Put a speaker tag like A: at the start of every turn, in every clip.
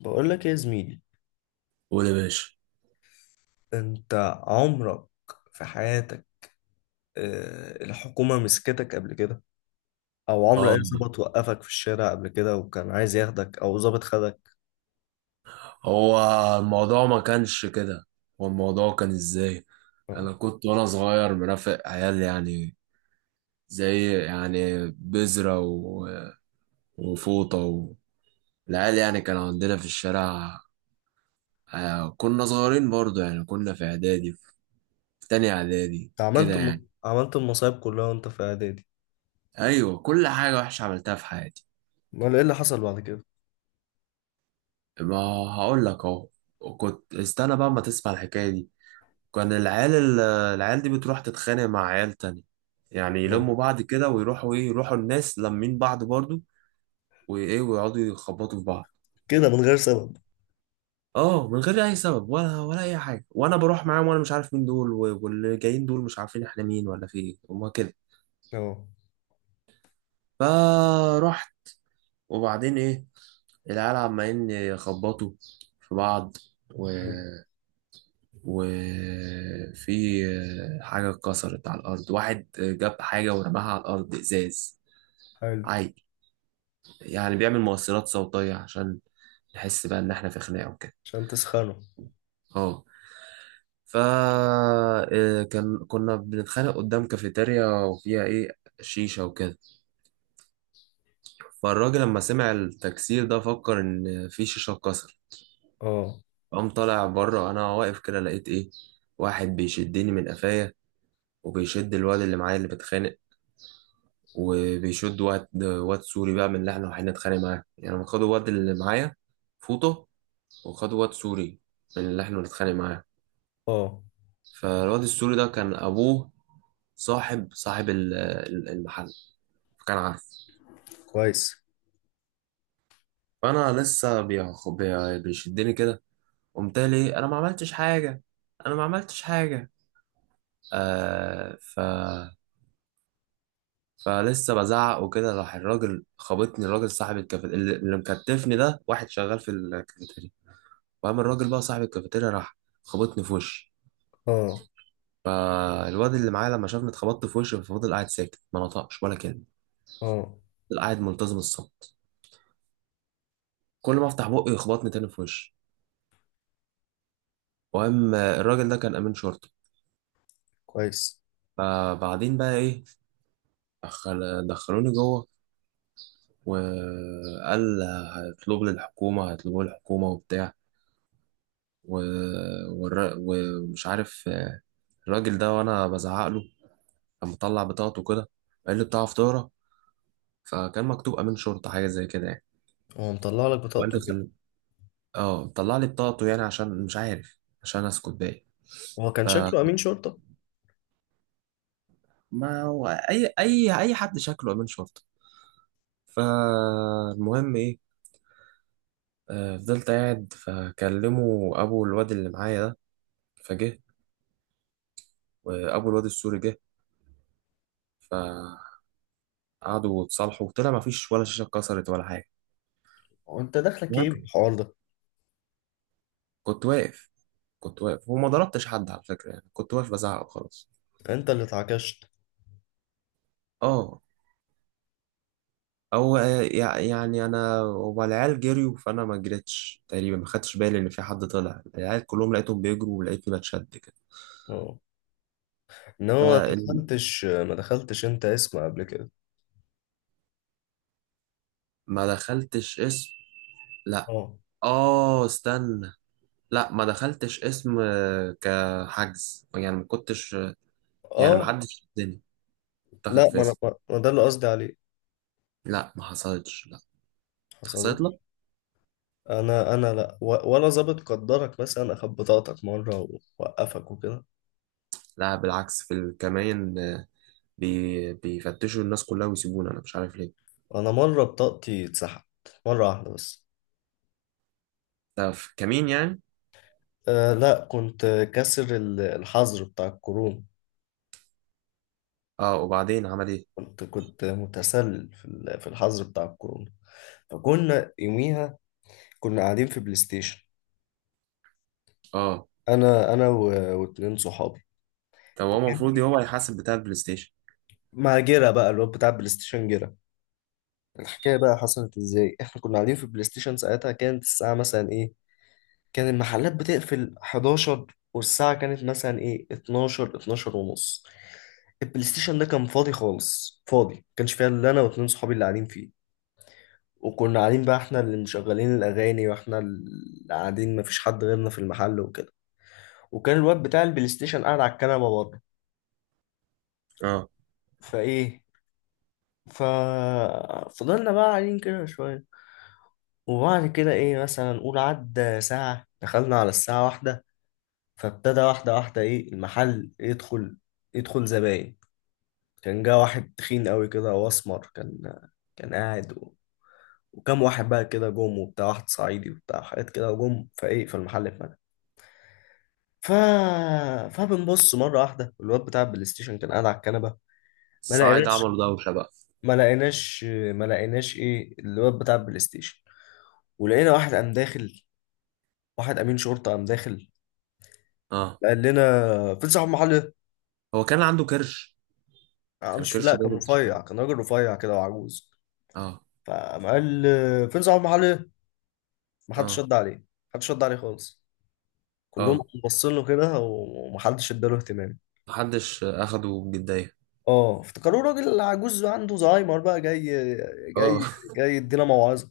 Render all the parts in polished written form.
A: بقول لك إيه يا زميلي؟
B: قول يا باشا.
A: انت عمرك في حياتك، الحكومة مسكتك قبل كده؟ او عمر اي
B: اه،
A: ظابط وقفك في الشارع قبل كده وكان عايز ياخدك او ظابط خدك؟
B: هو الموضوع ما كانش كده. هو الموضوع كان ازاي؟
A: اه.
B: انا كنت وانا صغير مرافق عيال، يعني زي يعني بذرة وفوطة. العيال يعني كان عندنا في الشارع. كنا صغيرين برضو، يعني كنا في اعدادي، في تاني اعدادي
A: انت
B: كده يعني.
A: عملت المصايب كلها وانت في اعدادي؟
B: ايوه، كل حاجة وحشة عملتها في حياتي.
A: امال ايه اللي حصل بعد كده؟
B: ما هقول لك اهو، وكنت استنى بقى ما تسمع الحكاية دي. كان العيال العيال دي بتروح تتخانق مع عيال تانية، يعني
A: اه.
B: يلموا بعض كده ويروحوا ايه، يروحوا الناس لمين بعض برضو، وايه ويقعدوا يخبطوا في بعض.
A: كده من غير سبب؟
B: اه، من غير اي سبب، ولا اي حاجه، وانا بروح معاهم وانا مش عارف مين دول، واللي جايين دول مش عارفين احنا مين ولا في ايه، هما كده
A: اه.
B: فرحت. وبعدين ايه، العيال عمالين يخبطوا في بعض و...
A: حلو.
B: وفي حاجه اتكسرت على الارض، واحد جاب حاجه ورماها على الارض، ازاز.
A: حلو.
B: عاي يعني بيعمل مؤثرات صوتية عشان نحس بقى إن إحنا في خناقة وكده.
A: عشان تسخنه.
B: أه فا آه، كان كنا بنتخانق قدام كافيتيريا، وفيها إيه، شيشة وكده. فالراجل لما سمع التكسير ده فكر إن في شيشة اتكسر.
A: اه.
B: قام طالع بره، أنا واقف كده، لقيت إيه، واحد بيشدني من قفايا، وبيشد الواد اللي معايا اللي بتخانق، وبيشد واد سوري بقى، من اللي احنا رايحين نتخانق معاه. يعني خدوا واد اللي معايا فوطه، وخدوا واد سوري من اللي احنا بنتخانق معاه.
A: اه.
B: فالواد السوري ده كان ابوه صاحب المحل، فكان عارف.
A: كويس.
B: فانا لسه بيشدني كده، قمت لي: انا ما عملتش حاجه، انا ما عملتش حاجه. آه ف فلسه بزعق وكده، راح الراجل خبطني، الراجل صاحب الكافيتيريا اللي مكتفني ده، واحد شغال في الكافيتيريا. فقام الراجل بقى صاحب الكافيتيريا، راح خبطني في وشي.
A: اه.
B: فالواد اللي معايا لما شافني اتخبطت في وشي، ففضل قاعد ساكت، ما نطقش ولا كلمه،
A: اه.
B: فضل قاعد ملتزم الصمت. كل ما افتح بقي يخبطني تاني في وشي. المهم الراجل ده كان امين شرطه.
A: كويس.
B: فبعدين بقى ايه، دخل دخلوني جوه، وقال: هيطلبوا لي الحكومه وبتاع و... ومش عارف. الراجل ده وانا بزعق له، كان مطلع بطاقته كده، قال لي بتاع فطاره، فكان مكتوب امين شرطه حاجه زي كده يعني.
A: هو مطلع لك
B: وقال
A: بطاقته
B: لي
A: ليه؟
B: خل- اه طلع لي بطاقته، يعني عشان مش عارف، عشان اسكت باقي.
A: هو كان شكله امين شرطة؟
B: فما هو اي حد شكله امين شرطه. فالمهم ايه، فضلت قاعد، فكلموا ابو الواد اللي معايا ده، فجه، وابو الواد السوري جه، فقعدوا اتصالحوا، وطلع ما فيش ولا شاشه اتكسرت ولا حاجه.
A: وانت داخلك ايه
B: المهم
A: بالحوار ده؟
B: كنت واقف، كنت واقف وما ضربتش حد على فكره، يعني كنت واقف بزعق وخلاص.
A: انت اللي اتعكشت.
B: اه، يعني انا، هما العيال جريوا، فانا ما جريتش تقريبا، ما خدتش بالي ان في حد طلع. العيال كلهم لقيتهم بيجروا، ولقيتني بتشد كده.
A: اه. ان هو ما
B: فال-
A: دخلتش، ما دخلتش انت اسم قبل كده؟
B: ما دخلتش اسم، لا.
A: اه.
B: اه استنى، لا ما دخلتش اسم كحجز يعني، ما كنتش، يعني ما
A: اه.
B: حدش شدني اتاخد
A: لا
B: في
A: ما انا
B: اسم.
A: ما ده اللي قصدي عليه.
B: لا ما حصلتش، لا. حصلت
A: حصلتش؟
B: لك؟
A: انا انا لا، ولا ظابط قدرك مثلا اخد بطاقتك مره ووقفك وكده؟
B: لا بالعكس، في الكمين آه، بي بيفتشوا الناس كلها ويسيبونا، انا مش عارف ليه.
A: انا مره بطاقتي اتسحبت مره واحده بس.
B: ده في كمين يعني.
A: آه لا، كنت الحظر بتاع الكورونا.
B: اه، وبعدين عمل ايه؟
A: كنت كنت متسلل في الحظر بتاع الكورونا. فكنا يوميها كنا قاعدين في بلاي ستيشن.
B: اه،
A: انا واتنين صحابي
B: طب هو المفروض هو يحاسب بتاع البلاي ستيشن.
A: مع جيرة بقى اللي هو بتاع بلاي ستيشن جيرة. الحكاية بقى حصلت ازاي؟ احنا كنا قاعدين في البلاي ستيشن، ساعتها كانت الساعة مثلا ايه؟ كان المحلات بتقفل 11، والساعة كانت مثلا ايه؟ 12، 12 ونص. البلاي ستيشن ده كان فاضي خالص، فاضي، ما كانش فيها الا انا واتنين صحابي اللي قاعدين فيه. وكنا قاعدين بقى احنا اللي مشغلين الاغاني واحنا اللي قاعدين، مفيش حد غيرنا في المحل وكده. وكان الواد بتاع البلاي ستيشن قاعد على الكنبة بره.
B: اه،
A: فايه، ف فضلنا بقى قاعدين كده شوية. وبعد كده ايه، مثلا نقول عدى ساعة دخلنا على الساعة واحدة. فابتدى واحدة واحدة ايه المحل يدخل، يدخل زباين. كان جه واحد تخين قوي كده واسمر، كان كان قاعد و... وكم واحد بقى كده جم وبتاع، واحد صعيدي وبتاع حاجات كده جم، فايه، فالمحل اتملى. ف... فبنبص مرة واحدة الواد بتاع البلاي ستيشن كان قاعد على الكنبة، ما
B: الصعايدة
A: لقيناش،
B: عملوا دوشة بقى.
A: ما لقيناش، ما لقيناش ايه الواد بتاع البلاي ستيشن. ولقينا واحد قام داخل، واحد امين شرطة قام داخل.
B: اه،
A: قال لنا في صاحب محل ايه؟
B: هو كان عنده كرش؟
A: أنا
B: كان
A: مش، لا
B: كرشه
A: كان
B: بارد
A: رفيع،
B: شوية.
A: كان راجل رفيع كده وعجوز.
B: اه.
A: فقام قال فين صاحب محل ايه؟ محدش
B: اه.
A: رد عليه. محدش رد عليه خالص، كلهم
B: اه،
A: باصين له كده ومحدش اداله اهتمام.
B: محدش اخده بجدية.
A: اه افتكروه راجل عجوز عنده زهايمر، بقى جاي، جاي،
B: اه.
A: جاي يدينا موعظه.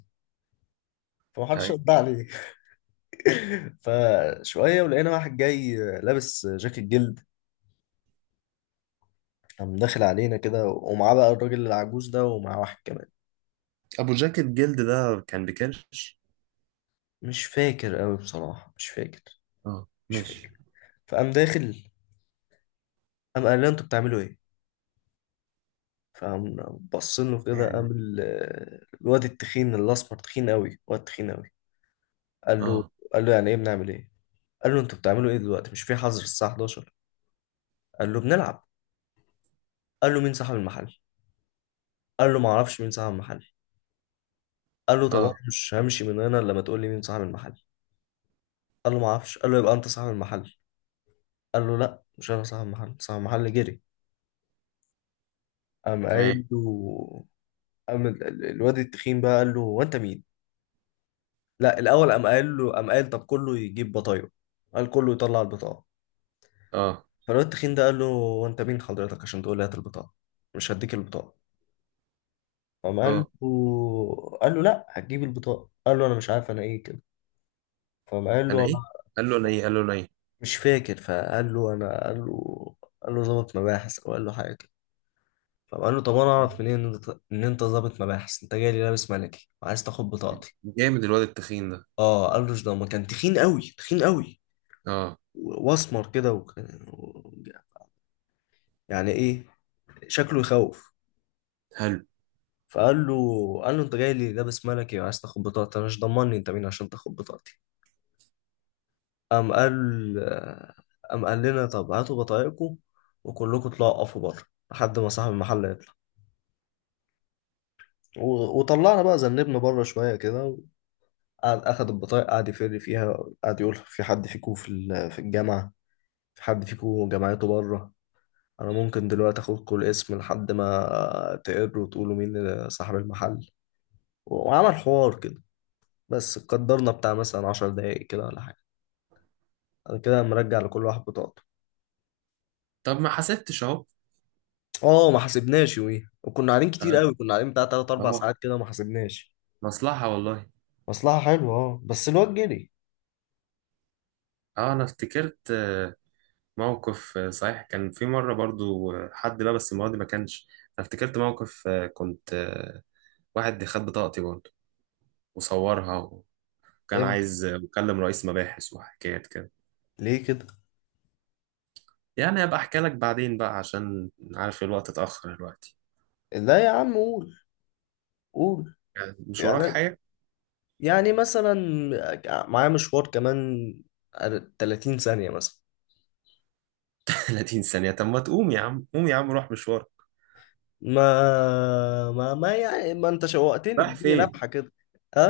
A: فمحدش رد عليه. فشويه ولقينا واحد جاي لابس جاكيت جلد، قام داخل علينا كده ومعاه بقى الراجل العجوز ده ومعاه واحد كمان.
B: ابو جاكيت جلد ده كان بكرش؟
A: مش فاكر قوي بصراحه، مش فاكر،
B: اه
A: مش فاكر.
B: ماشي.
A: فقام داخل، قام قال له انتوا بتعملوا ايه. فقام بص له كده، قام
B: يعني.
A: الواد التخين الاسمر، تخين قوي، واد تخين قوي. قال له،
B: اه.
A: قال له يعني ايه بنعمل ايه؟ قال له انتوا بتعملوا ايه دلوقتي؟ مش في حظر الساعه 11؟ قال له بنلعب. قال له مين صاحب المحل؟ قال له ما اعرفش مين صاحب المحل. قال له طب انا
B: اه.
A: مش همشي من هنا الا ما تقول لي مين صاحب المحل. قال له ما اعرفش. قال له يبقى انت صاحب المحل. قال له لا، مش انا صاحب المحل، صاحب المحل جري. قام
B: تمام.
A: قايل له، قام الواد التخين بقى قال له هو انت مين؟ لا الاول قام قال له، قام قال طب كله يجيب بطايق، قال كله يطلع البطاقه.
B: اه.
A: فالواد التخين ده قال له وانت مين حضرتك عشان تقول لي هات البطاقه؟ مش هديك البطاقه. فقام قال له،
B: اه،
A: قال له لا هتجيب البطاقه. قال له انا مش عارف انا ايه كده. فقام قال له
B: انا
A: انا،
B: ايه؟ قال له انا ايه؟ قال له انا ايه؟
A: مش فاكر. فقال له انا، قال له، قال له ظابط مباحث او قال له حاجه كده. فقام قال له طب انا اعرف منين ان انت إن أنت ظابط مباحث؟ انت جاي لي لابس ملكي وعايز تاخد بطاقتي؟
B: جامد الواد التخين ده.
A: اه قال له، ده ما كان تخين قوي، تخين قوي
B: اه.
A: واسمر كده، يعني ايه، شكله يخوف.
B: حلو.
A: فقال له، قال له انت جاي لي لابس ملكي وعايز تاخد بطاقتي، انا مش ضمني انت مين عشان تاخد بطاقتي. قام قال، قام قال لنا طب هاتوا بطايقكم وكلكم اطلعوا اقفوا بره لحد ما صاحب المحل يطلع. وطلعنا بقى ذنبنا بره شويه كده. قعد اخد البطايق، قعد يفر فيها، قعد يقول في حد فيكم في الجامعه؟ في حد فيكم جامعته بره؟ انا ممكن دلوقتي اخدكم الاسم لحد ما تقروا وتقولوا مين صاحب المحل. وعمل حوار كده. بس قدرنا بتاع مثلا 10 دقايق كده ولا حاجه، بعد كده مرجع لكل واحد بطاقته.
B: طب ما حسبتش اهو.
A: اه ما حسبناش يوميها، وكنا قاعدين كتير
B: اه.
A: قوي، كنا قاعدين بتاع 3 4
B: آه.
A: ساعات كده، ما حسبناش.
B: مصلحة والله.
A: مصلحه حلوه اه، بس الواد جري.
B: اه، انا افتكرت موقف، صحيح، كان في مرة برضو، حد لبس، المرة دي ما كانش. انا افتكرت موقف، كنت، واحد خد بطاقتي برضو وصورها، وكان
A: امتى؟
B: عايز يكلم رئيس مباحث وحكايات كده.
A: ليه كده؟
B: يعني هبقى احكي لك بعدين بقى، عشان عارف الوقت اتأخر دلوقتي،
A: لا يا عم قول، قول.
B: يعني مش وراك
A: يعني،
B: حاجة.
A: يعني مثلا، معايا مشوار كمان 30 ثانيه مثلا.
B: 30 ثانية؟ طب ما تقوم يا عم، قوم يا عم روح مشوارك.
A: ما يعني ما انت شوقتني،
B: رايح
A: اديني
B: فين؟
A: لمحه كده.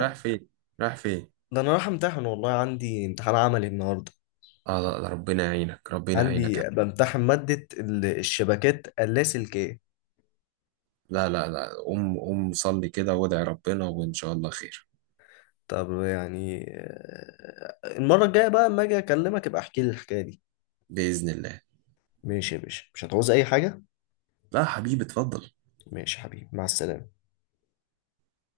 B: رايح فين؟ رايح فين؟
A: ده انا رايح امتحن والله، عندي امتحان عملي النهارده.
B: اه لا لا، ربنا يعينك، ربنا يعينك.
A: عندي بمتحن مادة الشبكات اللاسلكية.
B: لا لا لا، قوم قوم، صلي كده وادعي ربنا، وان شاء الله خير.
A: طب يعني المرة الجاية بقى اما اجي اكلمك ابقى احكي لي الحكاية دي.
B: بإذن الله.
A: ماشي يا باشا، مش هتعوز اي حاجة؟
B: لا حبيبي، اتفضل.
A: ماشي يا حبيبي، مع السلامة.